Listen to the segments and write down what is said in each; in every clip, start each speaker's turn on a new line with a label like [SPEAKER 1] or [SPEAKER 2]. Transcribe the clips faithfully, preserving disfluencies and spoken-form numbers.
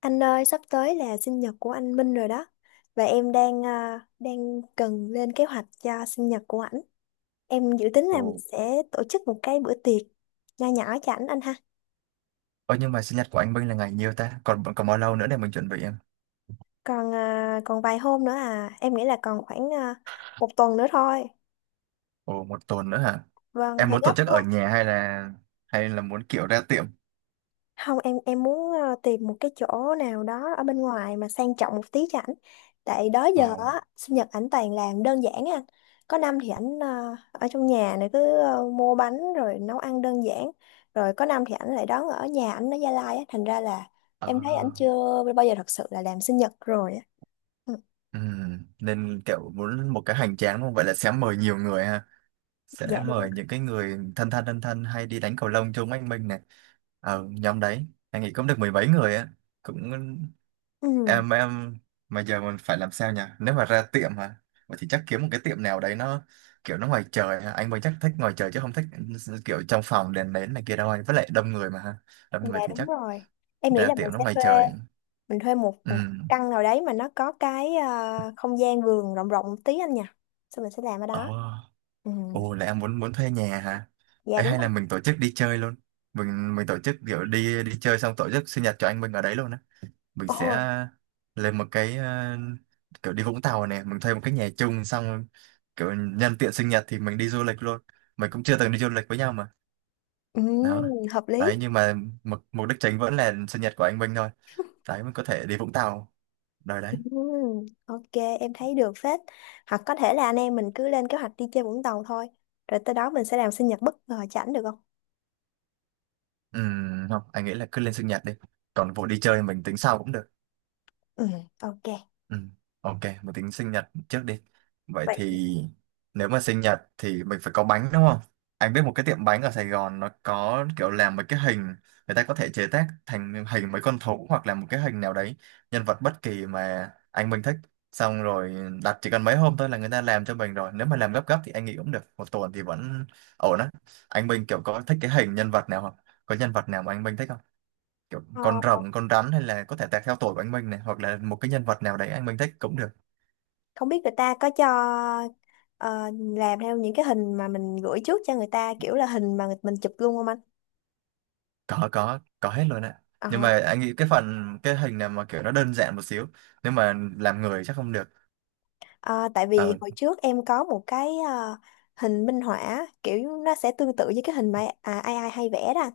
[SPEAKER 1] Anh ơi, sắp tới là sinh nhật của anh Minh rồi đó. Và em đang à, đang cần lên kế hoạch cho sinh nhật của ảnh. Em dự tính là mình
[SPEAKER 2] Ồ.
[SPEAKER 1] sẽ tổ chức một cái bữa tiệc nho nhỏ cho ảnh anh ha.
[SPEAKER 2] Ơ nhưng mà sinh nhật của anh Minh là ngày nhiêu ta? Còn còn bao lâu nữa để mình chuẩn bị em?
[SPEAKER 1] Còn à, còn vài hôm nữa à, em nghĩ là còn khoảng à, một tuần nữa thôi.
[SPEAKER 2] Ồ một tuần nữa hả?
[SPEAKER 1] Vâng,
[SPEAKER 2] Em
[SPEAKER 1] hơi
[SPEAKER 2] muốn tổ
[SPEAKER 1] gấp
[SPEAKER 2] chức
[SPEAKER 1] đúng.
[SPEAKER 2] ở nhà hay là hay là muốn kiểu ra tiệm?
[SPEAKER 1] Không, em em muốn ờ, tìm một cái chỗ nào đó ở bên ngoài mà sang trọng một tí cho ảnh. Tại đó
[SPEAKER 2] Ồ.
[SPEAKER 1] giờ á, sinh nhật ảnh toàn làm đơn giản á anh. Có năm thì ảnh ờ, ở trong nhà này cứ ờ, mua bánh rồi nấu ăn đơn giản. Rồi có năm thì ảnh lại đón ở nhà ảnh ở Gia Lai á, thành ra là em thấy ảnh
[SPEAKER 2] Ờ.
[SPEAKER 1] chưa bao giờ thật sự là làm sinh nhật rồi á. Ừ,
[SPEAKER 2] Ừ. Nên kiểu muốn một cái hoành tráng đúng không? Vậy là sẽ mời nhiều người ha. Sẽ
[SPEAKER 1] dạ đúng.
[SPEAKER 2] mời những cái người thân thân thân thân hay đi đánh cầu lông chung với anh Minh này, ở nhóm đấy anh nghĩ cũng được mười mấy người á, cũng
[SPEAKER 1] Ừ,
[SPEAKER 2] em em mà giờ mình phải làm sao nhỉ nếu mà ra tiệm hả. Vậy thì chắc kiếm một cái tiệm nào đấy nó kiểu nó ngoài trời hả? Anh mới chắc thích ngoài trời chứ không thích kiểu trong phòng đèn nến này kia đâu anh, với lại đông người mà ha, đông
[SPEAKER 1] dạ
[SPEAKER 2] người thì
[SPEAKER 1] đúng
[SPEAKER 2] chắc
[SPEAKER 1] rồi. Em nghĩ
[SPEAKER 2] ra
[SPEAKER 1] là mình
[SPEAKER 2] tiệm nó
[SPEAKER 1] sẽ
[SPEAKER 2] ngoài
[SPEAKER 1] thuê
[SPEAKER 2] trời.
[SPEAKER 1] mình thuê một,
[SPEAKER 2] Ừ.
[SPEAKER 1] một căn nào đấy mà nó có cái ờ, không gian vườn rộng rộng một tí anh nhỉ. Xong mình sẽ làm ở
[SPEAKER 2] Ồ.
[SPEAKER 1] đó. Ừ,
[SPEAKER 2] Ồ là em muốn muốn thuê nhà hả?
[SPEAKER 1] dạ
[SPEAKER 2] Ấy
[SPEAKER 1] đúng
[SPEAKER 2] hay là
[SPEAKER 1] rồi.
[SPEAKER 2] mình tổ chức đi chơi luôn. Mình mình tổ chức kiểu đi đi chơi xong tổ chức sinh nhật cho anh mình ở đấy luôn á. Mình sẽ
[SPEAKER 1] Ồ,
[SPEAKER 2] lên một cái ờ, kiểu đi Vũng Tàu này, mình thuê một cái nhà chung, xong kiểu nhân tiện sinh nhật thì mình đi du lịch luôn. Mình cũng chưa từng đi du lịch với nhau mà.
[SPEAKER 1] ừ,
[SPEAKER 2] Đó.
[SPEAKER 1] hợp
[SPEAKER 2] Đấy
[SPEAKER 1] lý.
[SPEAKER 2] nhưng mà mục mục đích chính vẫn là sinh nhật của anh Minh thôi. Đấy mình có thể đi Vũng Tàu đời
[SPEAKER 1] Ừ,
[SPEAKER 2] đấy.
[SPEAKER 1] ok, em thấy được phết. Hoặc có thể là anh em mình cứ lên kế hoạch đi chơi Vũng Tàu thôi. Rồi tới đó mình sẽ làm sinh nhật bất ngờ cho ảnh được không?
[SPEAKER 2] Ừm, không, anh nghĩ là cứ lên sinh nhật đi. Còn vụ đi chơi mình tính sau cũng được.
[SPEAKER 1] Ừ, ok.
[SPEAKER 2] Ừ. Ok, một tính sinh nhật trước đi. Vậy
[SPEAKER 1] Vậy
[SPEAKER 2] thì nếu mà sinh nhật thì mình phải có bánh đúng không? Anh biết một cái tiệm bánh ở Sài Gòn nó có kiểu làm một cái hình, người ta có thể chế tác thành hình mấy con thú hoặc là một cái hình nào đấy, nhân vật bất kỳ mà anh mình thích. Xong rồi đặt chỉ cần mấy hôm thôi là người ta làm cho mình rồi. Nếu mà làm gấp gấp thì anh nghĩ cũng được. Một tuần thì vẫn ổn á. Anh Minh kiểu có thích cái hình nhân vật nào không? Có nhân vật nào mà anh Minh thích kiểu con
[SPEAKER 1] ờ,
[SPEAKER 2] rồng con rắn, hay là có thể tạc theo tuổi của anh Minh này, hoặc là một cái nhân vật nào đấy anh Minh thích cũng được.
[SPEAKER 1] không biết người ta có cho ờ, làm theo những cái hình mà mình gửi trước cho người ta kiểu là hình mà mình chụp luôn không anh?
[SPEAKER 2] Có có có hết luôn ạ, nhưng
[SPEAKER 1] Ờ.
[SPEAKER 2] mà anh nghĩ cái phần cái hình này mà kiểu nó đơn giản một xíu, nếu mà làm người chắc không được.
[SPEAKER 1] À, tại
[SPEAKER 2] Ờ.
[SPEAKER 1] vì hồi trước em có một cái à, hình minh họa kiểu nó sẽ tương tự với cái hình mà à, ai ai hay vẽ đó,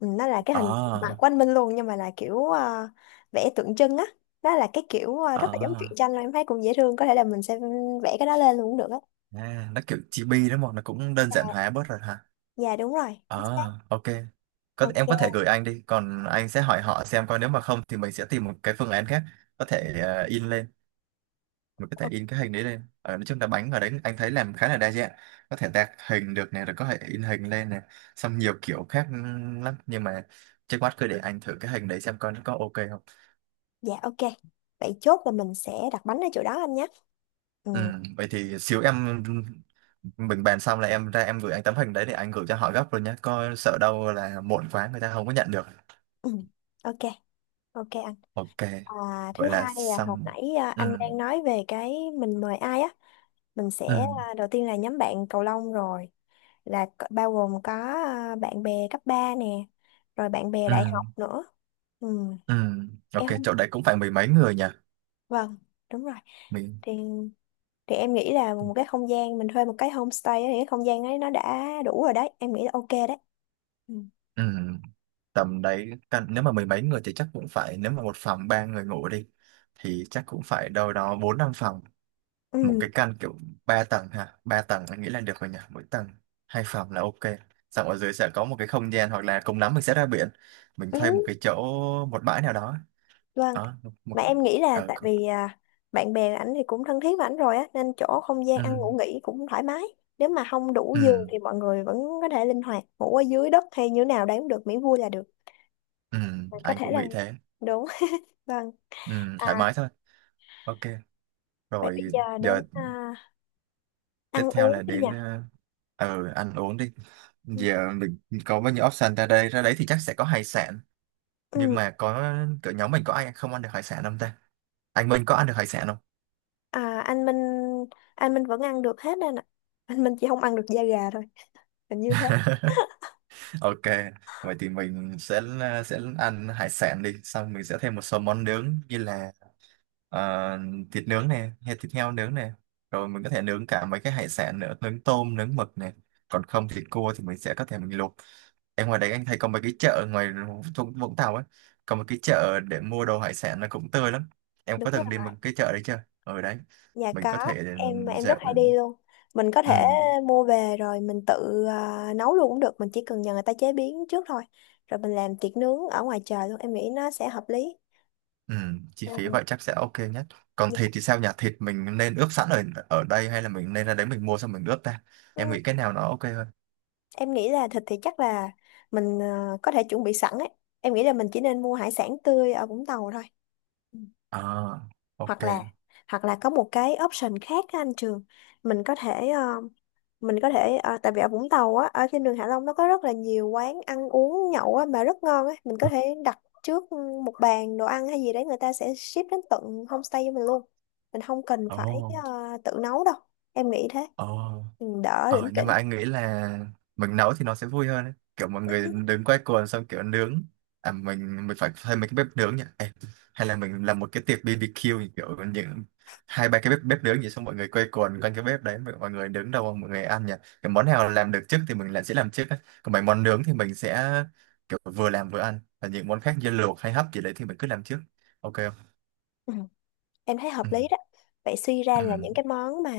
[SPEAKER 1] ừ, nó là cái
[SPEAKER 2] Ờ.
[SPEAKER 1] hình mặt của anh Minh luôn nhưng mà là kiểu à, vẽ tượng trưng á, đó là cái kiểu à,
[SPEAKER 2] Ờ.
[SPEAKER 1] rất là giống truyện tranh mà em thấy cũng dễ thương, có thể là mình sẽ vẽ cái đó lên luôn cũng được á.
[SPEAKER 2] À, nó kiểu chibi đó mà nó cũng đơn giản hóa bớt rồi hả.
[SPEAKER 1] Dạ đúng rồi, chính xác.
[SPEAKER 2] Ờ. Ok, có em có thể
[SPEAKER 1] Ok.
[SPEAKER 2] gửi anh đi, còn anh sẽ hỏi họ xem coi, nếu mà không thì mình sẽ tìm một cái phương án khác, có thể ờ, in lên, mình có thể
[SPEAKER 1] o-
[SPEAKER 2] in cái hình đấy lên. Ở nói chung là bánh ở đấy anh thấy làm khá là đa dạng, có thể tạc hình được này, rồi có thể in hình lên này, xong nhiều kiểu khác lắm, nhưng mà trước mắt cứ để anh thử cái hình đấy xem coi nó có ok không.
[SPEAKER 1] dạ ok, vậy chốt là mình sẽ đặt bánh ở chỗ đó anh nhé. Ừ.
[SPEAKER 2] Ừ, vậy thì xíu em, mình bàn xong là em ra em gửi anh tấm hình đấy để anh gửi cho họ gấp rồi nhé, coi sợ đâu là muộn quá người ta không có nhận được.
[SPEAKER 1] Ừ. Ok. Ok anh.
[SPEAKER 2] Ok
[SPEAKER 1] À, thứ
[SPEAKER 2] vậy là
[SPEAKER 1] hai là hồi
[SPEAKER 2] xong.
[SPEAKER 1] nãy à,
[SPEAKER 2] Ừ,
[SPEAKER 1] anh đang nói về cái mình mời ai á, mình
[SPEAKER 2] ừ,
[SPEAKER 1] sẽ à, đầu tiên là nhóm bạn cầu lông, rồi là c- bao gồm có à, bạn bè cấp ba nè, rồi bạn bè
[SPEAKER 2] ừ,
[SPEAKER 1] đại học nữa. Ừ.
[SPEAKER 2] ừ.
[SPEAKER 1] Em
[SPEAKER 2] Ok,
[SPEAKER 1] không,
[SPEAKER 2] chỗ đấy cũng phải mười mấy người nhỉ,
[SPEAKER 1] vâng, đúng rồi,
[SPEAKER 2] mình.
[SPEAKER 1] thì thì em nghĩ là một cái không gian mình thuê một cái homestay á, thì cái không gian ấy nó đã đủ rồi đấy, em nghĩ là ok đấy. Ừ.
[SPEAKER 2] Ừ. Tầm đấy căn, nếu mà mười mấy người thì chắc cũng phải, nếu mà một phòng ba người ngủ đi thì chắc cũng phải đâu đó bốn năm phòng, một
[SPEAKER 1] Ừ.
[SPEAKER 2] cái căn kiểu ba tầng ha. Ba tầng anh nghĩ là được rồi nhỉ, mỗi tầng hai phòng là ok, xong ở dưới sẽ có một cái không gian, hoặc là cùng lắm mình sẽ ra biển, mình thuê một
[SPEAKER 1] Ừ.
[SPEAKER 2] cái chỗ, một bãi nào đó,
[SPEAKER 1] Vâng,
[SPEAKER 2] đó, một
[SPEAKER 1] mà
[SPEAKER 2] cái-
[SPEAKER 1] em nghĩ là
[SPEAKER 2] ờ
[SPEAKER 1] tại
[SPEAKER 2] cũng-
[SPEAKER 1] vì à, bạn bè ảnh thì cũng thân thiết với ảnh rồi á nên chỗ không gian ăn
[SPEAKER 2] ừ,
[SPEAKER 1] ngủ nghỉ cũng thoải mái. Nếu mà không đủ giường
[SPEAKER 2] ừ,
[SPEAKER 1] thì mọi người vẫn có thể linh hoạt ngủ ở dưới đất hay như thế nào đấy cũng được, miễn vui là được.
[SPEAKER 2] ừ,
[SPEAKER 1] Mà có
[SPEAKER 2] anh
[SPEAKER 1] thể
[SPEAKER 2] cũng
[SPEAKER 1] là
[SPEAKER 2] nghĩ thế.
[SPEAKER 1] đúng. Vâng.
[SPEAKER 2] Ừ, thoải
[SPEAKER 1] À
[SPEAKER 2] mái thôi. Ok
[SPEAKER 1] vậy bây
[SPEAKER 2] rồi,
[SPEAKER 1] giờ
[SPEAKER 2] giờ
[SPEAKER 1] đến à,
[SPEAKER 2] tiếp
[SPEAKER 1] ăn
[SPEAKER 2] theo
[SPEAKER 1] uống
[SPEAKER 2] là
[SPEAKER 1] đi nhỉ.
[SPEAKER 2] đến ờ ờ, ăn uống đi. Giờ mình có bao nhiêu option, ra đây ra đấy thì chắc sẽ có hải sản, nhưng
[SPEAKER 1] Ừ.
[SPEAKER 2] mà có cỡ nhóm mình có ai không ăn được hải sản không ta? Anh Minh có ăn được hải sản không?
[SPEAKER 1] À, anh Minh anh Minh vẫn ăn được hết anh ạ. Anh Minh chỉ không ăn được da gà thôi. Hình như thế.
[SPEAKER 2] Ok, vậy thì mình sẽ ờ, sẽ ăn hải sản đi, xong mình sẽ thêm một số món nướng như là ờ, thịt nướng này, hay thịt heo nướng này, rồi mình có thể nướng cả mấy cái hải sản nữa, nướng tôm nướng mực này, còn không thì cua thì mình sẽ có thể mình luộc. Em ngoài đấy anh thấy có mấy cái chợ ngoài Vũng Vũng Tàu ấy, có một cái chợ để mua đồ hải sản là cũng tươi lắm. Em
[SPEAKER 1] Đúng
[SPEAKER 2] có
[SPEAKER 1] rồi.
[SPEAKER 2] từng đi một cái chợ đấy chưa? Ở đấy
[SPEAKER 1] Dạ
[SPEAKER 2] mình
[SPEAKER 1] có,
[SPEAKER 2] có thể
[SPEAKER 1] em em rất
[SPEAKER 2] dạo. Ừ,
[SPEAKER 1] hay đi luôn. Mình có
[SPEAKER 2] ừ,
[SPEAKER 1] thể mua về rồi mình tự à, nấu luôn cũng được, mình chỉ cần nhờ người ta chế biến trước thôi. Rồi mình làm tiệc nướng ở ngoài trời luôn, em nghĩ nó sẽ hợp lý.
[SPEAKER 2] ừ, chi phí
[SPEAKER 1] Ừ.
[SPEAKER 2] vậy chắc sẽ ok nhất. Còn
[SPEAKER 1] Dạ.
[SPEAKER 2] thịt thì sao nhỉ? Thịt mình nên ướp sẵn ở ở đây, hay là mình nên ra đấy mình mua xong mình ướp ta? Em
[SPEAKER 1] Ừ,
[SPEAKER 2] nghĩ cái nào nó ok hơn?
[SPEAKER 1] em nghĩ là thịt thì chắc là mình à, có thể chuẩn bị sẵn ấy. Em nghĩ là mình chỉ nên mua hải sản tươi ở Vũng Tàu thôi. Ừ.
[SPEAKER 2] À, ok.
[SPEAKER 1] Hoặc là hoặc là có một cái option khác á anh Trường, mình có thể ờ, mình có thể à, tại vì ở Vũng Tàu á ở trên đường Hạ Long nó có rất là nhiều quán ăn uống nhậu á mà rất ngon á, mình có thể đặt trước ừ, một bàn đồ ăn hay gì đấy người ta sẽ ship đến tận homestay cho mình luôn, mình không cần phải
[SPEAKER 2] Ồ,
[SPEAKER 1] à, tự nấu đâu, em nghĩ thế.
[SPEAKER 2] oh,
[SPEAKER 1] Ừ, đỡ
[SPEAKER 2] ờ,
[SPEAKER 1] lỉnh
[SPEAKER 2] nhưng
[SPEAKER 1] kỉnh.
[SPEAKER 2] mà anh nghĩ là mình nấu thì nó sẽ vui hơn ấy. Kiểu mọi người đứng quay cuồng xong kiểu nướng, à mình mình phải thuê mấy cái bếp nướng nhỉ. Ê, hay là mình làm một cái tiệc bi bi kiu như kiểu những hai ba cái bếp bếp nướng vậy, xong mọi người quay cuồng quanh cái bếp đấy, mọi mọi người đứng đầu mọi người ăn nhỉ. Cái món nào làm được trước thì mình lại sẽ làm trước ấy, còn mấy món nướng thì mình sẽ kiểu vừa làm vừa ăn, và những món khác như luộc hay hấp gì đấy thì mình cứ làm trước, ok không?
[SPEAKER 1] Ừ. Em thấy hợp
[SPEAKER 2] Ừ
[SPEAKER 1] lý đó, vậy suy ra
[SPEAKER 2] ừ
[SPEAKER 1] là những cái món mà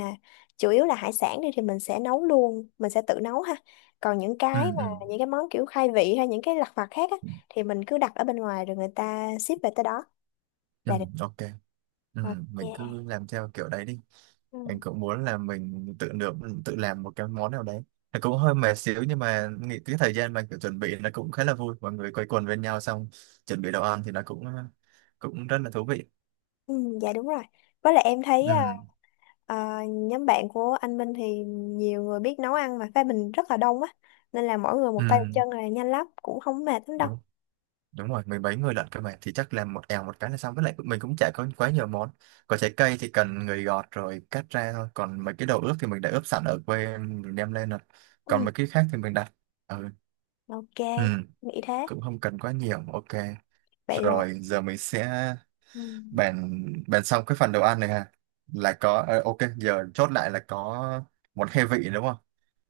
[SPEAKER 1] chủ yếu là hải sản đi thì mình sẽ nấu luôn, mình sẽ tự nấu ha, còn những
[SPEAKER 2] ừ
[SPEAKER 1] cái mà
[SPEAKER 2] ừ, ừ.
[SPEAKER 1] những cái món kiểu khai vị hay những cái lặt vặt khác á thì mình cứ đặt ở bên ngoài rồi người ta ship về tới đó
[SPEAKER 2] Ừ,
[SPEAKER 1] là được.
[SPEAKER 2] ok. Ừ, mình
[SPEAKER 1] Ok.
[SPEAKER 2] cứ làm theo kiểu đấy đi. Anh
[SPEAKER 1] Ừ.
[SPEAKER 2] cũng muốn là mình tự nướng, tự làm một cái món nào đấy, nó cũng hơi mệt xíu nhưng mà nghĩ cái thời gian mà kiểu chuẩn bị nó cũng khá là vui, mọi người quây quần bên nhau xong chuẩn bị đồ ăn thì nó cũng cũng rất là thú vị.
[SPEAKER 1] Ừ, dạ đúng rồi. Với lại em thấy
[SPEAKER 2] Ừ,
[SPEAKER 1] à, à, nhóm bạn của anh Minh thì nhiều người biết nấu ăn mà phe mình rất là đông á. Nên là mỗi người một
[SPEAKER 2] ừ,
[SPEAKER 1] tay một chân là nhanh lắm, cũng không mệt lắm đâu.
[SPEAKER 2] đúng. Đúng rồi, mười mấy người lận cơ mà, thì chắc làm một èo một cái là xong, với lại mình cũng chả có quá nhiều món, có trái cây thì cần người gọt rồi cắt ra thôi, còn mấy cái đồ ướp thì mình đã ướp sẵn ở quê mình đem lên rồi, còn
[SPEAKER 1] Ừ.
[SPEAKER 2] mấy cái khác thì mình đặt. Ừ,
[SPEAKER 1] Ok,
[SPEAKER 2] ừ,
[SPEAKER 1] nghĩ thế.
[SPEAKER 2] cũng không cần quá nhiều. Ok,
[SPEAKER 1] Vậy là
[SPEAKER 2] rồi giờ mình sẽ
[SPEAKER 1] ừ.
[SPEAKER 2] bạn bạn xong cái phần đồ ăn này ha, là có ờ, ok giờ chốt lại là có một khai vị đúng không?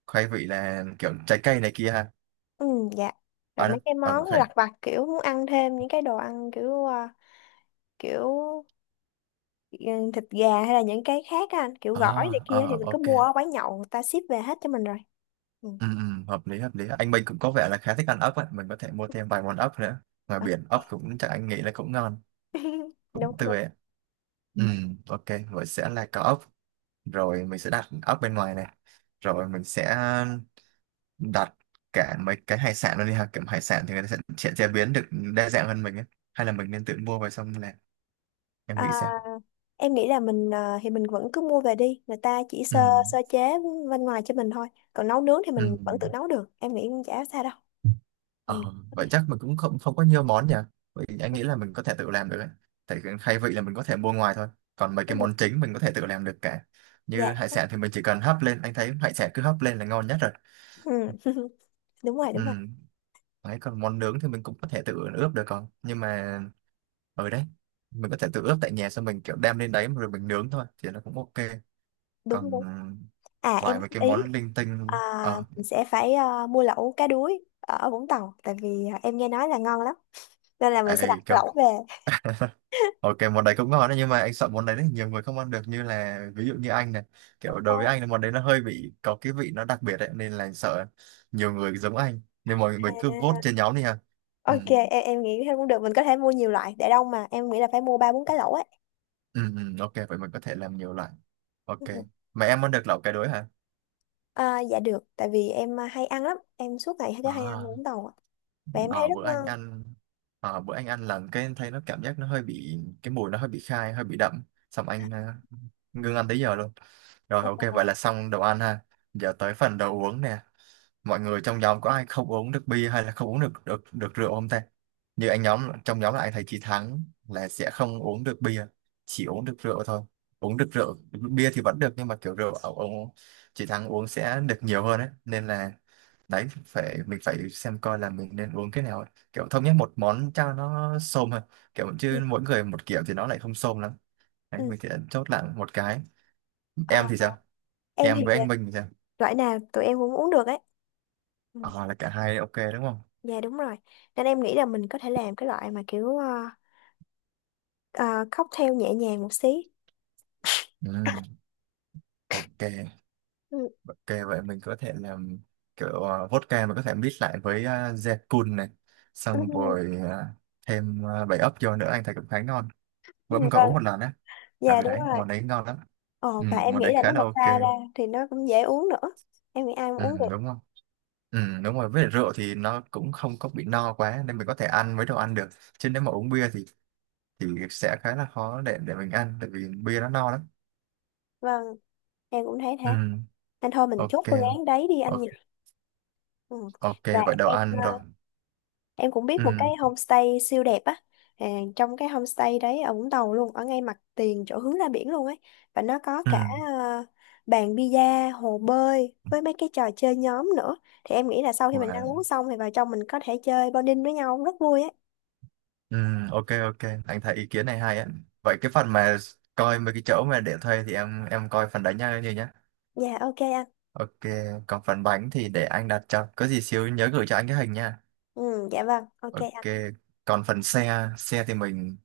[SPEAKER 2] Khai vị là kiểu trái cây này kia ha.
[SPEAKER 1] Ừ, dạ. Rồi
[SPEAKER 2] À đâu?
[SPEAKER 1] mấy cái
[SPEAKER 2] Ờ
[SPEAKER 1] món
[SPEAKER 2] khai.
[SPEAKER 1] lặt vặt kiểu muốn ăn thêm những cái đồ ăn kiểu à, kiểu ừ, thịt gà hay là những cái khác á anh, kiểu gỏi này
[SPEAKER 2] À,
[SPEAKER 1] kia thì
[SPEAKER 2] à
[SPEAKER 1] mình cứ
[SPEAKER 2] ok.
[SPEAKER 1] mua ở quán nhậu người ta ship về hết cho mình rồi. Ừ.
[SPEAKER 2] Ừ, ừ, hợp lý hợp lý. Anh Minh cũng có vẻ là khá thích ăn ốc ấy, mình có thể mua thêm vài món ốc nữa. Ngoài
[SPEAKER 1] Đó.
[SPEAKER 2] biển ốc cũng chắc anh nghĩ là cũng ngon, cũng
[SPEAKER 1] Đúng
[SPEAKER 2] tươi
[SPEAKER 1] đúng.
[SPEAKER 2] ấy. Ừ. Ừ, ok, vậy sẽ là có ốc, rồi mình sẽ đặt ốc bên ngoài này. Rồi mình sẽ đặt cả mấy cái hải sản luôn đi ha, kiểu hải sản thì người ta sẽ, sẽ chế biến được đa dạng hơn mình ấy, hay là mình nên tự mua về xong làm, em nghĩ
[SPEAKER 1] À,
[SPEAKER 2] sao?
[SPEAKER 1] em nghĩ là mình ờ, thì mình vẫn cứ mua về đi, người ta chỉ
[SPEAKER 2] Ừ.
[SPEAKER 1] sơ sơ chế bên ngoài cho mình thôi. Còn nấu nướng thì
[SPEAKER 2] Ừ.
[SPEAKER 1] mình vẫn tự nấu được. Em nghĩ cũng chả sao đâu. Ừ.
[SPEAKER 2] Ờ,
[SPEAKER 1] Đi.
[SPEAKER 2] vậy chắc mình cũng không không có nhiều món nhỉ, vậy anh nghĩ là mình có thể tự làm được ấy. Tại cái khai vị là mình có thể mua ngoài thôi, còn mấy cái
[SPEAKER 1] Ừ.
[SPEAKER 2] món chính mình có thể tự làm được cả,
[SPEAKER 1] Dạ.
[SPEAKER 2] như hải sản thì mình chỉ cần hấp lên, anh thấy hải sản cứ hấp lên là ngon nhất rồi.
[SPEAKER 1] Ừ. Đúng rồi,
[SPEAKER 2] Ừ.
[SPEAKER 1] đúng rồi.
[SPEAKER 2] Đấy, còn món nướng thì mình cũng có thể tự ướp được, còn nhưng mà ở đấy mình có thể tự ướp tại nhà, xong mình kiểu đem lên đấy rồi mình nướng thôi thì nó cũng ok.
[SPEAKER 1] Đúng
[SPEAKER 2] Còn
[SPEAKER 1] đúng. À em
[SPEAKER 2] vài mấy
[SPEAKER 1] góp
[SPEAKER 2] cái
[SPEAKER 1] ý
[SPEAKER 2] món linh
[SPEAKER 1] à,
[SPEAKER 2] tinh ờ
[SPEAKER 1] mình sẽ phải ờ, mua lẩu cá đuối ở Vũng Tàu tại vì ờ, em nghe nói là ngon lắm. Nên là mình sẽ đặt
[SPEAKER 2] ấy kiểu,
[SPEAKER 1] lẩu về.
[SPEAKER 2] ok món đấy cũng ngon đấy, nhưng mà anh sợ món đấy, đấy nhiều người không ăn được, như là ví dụ như anh này, kiểu đối với
[SPEAKER 1] Ồ,
[SPEAKER 2] anh là món đấy nó hơi bị có cái vị nó đặc biệt đấy, nên là sợ nhiều người giống anh, nên mọi người
[SPEAKER 1] à,
[SPEAKER 2] cứ vote trên nhóm đi ha. Ừ.
[SPEAKER 1] ok, em em nghĩ thế cũng được. Mình có thể mua nhiều loại để đông mà. Em nghĩ là phải mua ba bốn cái lẩu ấy.
[SPEAKER 2] Ừ, ừ, ok vậy mình có thể làm nhiều loại. Ok, mà em ăn được lẩu cái đối hả?
[SPEAKER 1] À, dạ được, tại vì em à, hay ăn lắm, em suốt ngày cứ hay ăn
[SPEAKER 2] À.
[SPEAKER 1] uống tàu, ạ. Và em
[SPEAKER 2] Ờ,
[SPEAKER 1] thấy rất
[SPEAKER 2] bữa anh
[SPEAKER 1] ngon.
[SPEAKER 2] ăn ờ, bữa anh ăn là, cái em thấy nó cảm giác nó hơi bị cái mùi, nó hơi bị khai hơi bị đậm, xong anh ờ, ngưng ăn tới giờ luôn. Rồi ok vậy
[SPEAKER 1] Ồ.
[SPEAKER 2] là xong đồ ăn ha. Giờ tới phần đồ uống nè, mọi người trong nhóm có ai không uống được bia, hay là không uống được được được rượu không ta? Như anh, nhóm trong nhóm là anh thấy chị Thắng là sẽ không uống được bia, chỉ uống được rượu thôi. Uống được rượu, bia thì vẫn được nhưng mà kiểu rượu ông, ông chị Thắng uống sẽ được nhiều hơn ấy, nên là đấy phải mình phải xem coi là mình nên uống cái nào ấy, kiểu thống nhất một món cho nó xôm hơn, kiểu
[SPEAKER 1] Ừ.
[SPEAKER 2] chứ mỗi người một kiểu thì nó lại không xôm lắm. Đấy
[SPEAKER 1] Ừ.
[SPEAKER 2] mình sẽ chốt lại một cái. Em
[SPEAKER 1] À,
[SPEAKER 2] thì sao?
[SPEAKER 1] em thì
[SPEAKER 2] Em với
[SPEAKER 1] dạ,
[SPEAKER 2] anh Minh thì sao?
[SPEAKER 1] loại nào tụi em cũng uống được ấy. Ừ.
[SPEAKER 2] À, là cả hai ok đúng không?
[SPEAKER 1] Dạ đúng rồi, nên em nghĩ là mình có thể làm cái loại mà kiểu à, à, cocktail nhẹ nhàng một xí.
[SPEAKER 2] Ừ, ok.
[SPEAKER 1] Ừ.
[SPEAKER 2] Ok, vậy mình có thể làm kiểu ờ, vodka mình có thể mix lại với uh, Zekun này,
[SPEAKER 1] Ừ.
[SPEAKER 2] xong rồi ờ, thêm uh, bảy ốc vô nữa anh thấy cũng khá ngon,
[SPEAKER 1] Ừ.
[SPEAKER 2] bữa mình có
[SPEAKER 1] Vâng,
[SPEAKER 2] uống một lần á,
[SPEAKER 1] dạ
[SPEAKER 2] ở
[SPEAKER 1] đúng
[SPEAKER 2] đấy
[SPEAKER 1] rồi.
[SPEAKER 2] món đấy ngon lắm. Ừ,
[SPEAKER 1] Ồ, và em
[SPEAKER 2] món đấy
[SPEAKER 1] nghĩ là
[SPEAKER 2] khá
[SPEAKER 1] nếu
[SPEAKER 2] là
[SPEAKER 1] mà pha ra
[SPEAKER 2] ok.
[SPEAKER 1] thì nó cũng dễ uống nữa. Em nghĩ ai cũng
[SPEAKER 2] Ừ,
[SPEAKER 1] uống được.
[SPEAKER 2] đúng không? Ừ, đúng rồi, với lại rượu thì nó cũng không có bị no quá nên mình có thể ăn với đồ ăn được. Chứ nếu mà uống bia thì thì sẽ khá là khó để để mình ăn, tại vì bia nó no lắm.
[SPEAKER 1] Vâng, em cũng thấy
[SPEAKER 2] Ừ,
[SPEAKER 1] thế. Nên thôi mình chốt
[SPEAKER 2] ok.
[SPEAKER 1] phương án đấy đi anh
[SPEAKER 2] O-
[SPEAKER 1] nhỉ. Ừ.
[SPEAKER 2] Ok,
[SPEAKER 1] Và
[SPEAKER 2] vậy đồ
[SPEAKER 1] em ờ,
[SPEAKER 2] ăn rồi.
[SPEAKER 1] em cũng biết
[SPEAKER 2] Ừ,
[SPEAKER 1] một cái homestay siêu đẹp á. À, trong cái homestay đấy ở Vũng Tàu luôn, ở ngay mặt tiền chỗ hướng ra biển luôn ấy. Và nó có
[SPEAKER 2] ừ,
[SPEAKER 1] cả ờ, bàn bida, hồ bơi với mấy cái trò chơi nhóm nữa. Thì em nghĩ là sau khi mình ăn
[SPEAKER 2] wow.
[SPEAKER 1] uống xong thì vào trong mình có thể chơi bonding với nhau rất vui ấy.
[SPEAKER 2] Ừ, ok ok. Anh thấy ý kiến này hay á. Vậy cái phần mà coi mấy cái chỗ mà để thuê thì em em coi phần đấy nha như nhá.
[SPEAKER 1] Dạ ok anh.
[SPEAKER 2] Ok, còn phần bánh thì để anh đặt cho. Có gì xíu nhớ gửi cho anh cái hình nha.
[SPEAKER 1] Ừ, dạ vâng, ok
[SPEAKER 2] Ok,
[SPEAKER 1] anh.
[SPEAKER 2] còn phần xe, xe thì mình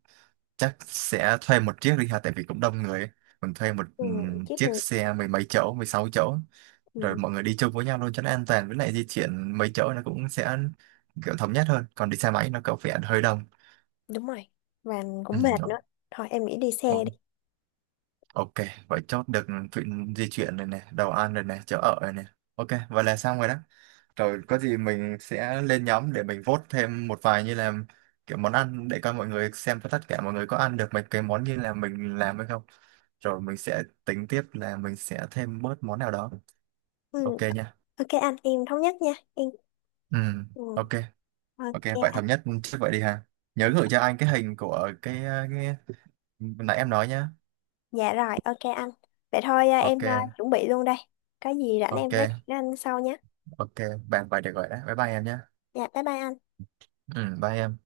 [SPEAKER 2] chắc sẽ thuê một chiếc đi ha, tại vì cũng đông người ấy, mình thuê một
[SPEAKER 1] Ừ,
[SPEAKER 2] ừm,
[SPEAKER 1] chiếc
[SPEAKER 2] chiếc
[SPEAKER 1] người.
[SPEAKER 2] xe mười mấy chỗ, mười sáu chỗ, rồi
[SPEAKER 1] Ừ,
[SPEAKER 2] mọi người đi chung với nhau luôn cho nó an toàn, với lại di chuyển mấy chỗ nó cũng sẽ kiểu thống nhất hơn, còn đi xe máy nó có vẻ hơi đông.
[SPEAKER 1] đúng rồi. Và
[SPEAKER 2] Ừ,
[SPEAKER 1] cũng mệt nữa.
[SPEAKER 2] o-
[SPEAKER 1] Thôi em nghĩ đi xe
[SPEAKER 2] o-
[SPEAKER 1] đi.
[SPEAKER 2] ok vậy chốt được chuyện di chuyển rồi nè, đồ ăn rồi nè, chỗ ở rồi nè, ok vậy là xong rồi đó. Rồi có gì mình sẽ lên nhóm để mình vote thêm một vài như là kiểu món ăn, để coi mọi người xem tất cả mọi người có ăn được mấy cái món như là mình làm hay không. Rồi mình sẽ tính tiếp là mình sẽ thêm bớt món nào đó.
[SPEAKER 1] Ừ,
[SPEAKER 2] Ok nha.
[SPEAKER 1] ok anh, em thống nhất nha. Em.
[SPEAKER 2] Ừ,
[SPEAKER 1] Ừ,
[SPEAKER 2] ok. Ok, vậy
[SPEAKER 1] ok.
[SPEAKER 2] thống nhất trước vậy đi ha. Nhớ gửi cho anh cái hình của cái, cái... nãy em nói nhá.
[SPEAKER 1] Dạ rồi, ok anh. Vậy thôi à, em
[SPEAKER 2] Ok,
[SPEAKER 1] à, chuẩn bị luôn đây. Có gì rảnh em nói
[SPEAKER 2] ok,
[SPEAKER 1] chuyện với anh sau nhé.
[SPEAKER 2] ok. Bàn vậy được rồi đấy. Bye bye em nhá.
[SPEAKER 1] Dạ, bye bye anh.
[SPEAKER 2] Ừ, bye em.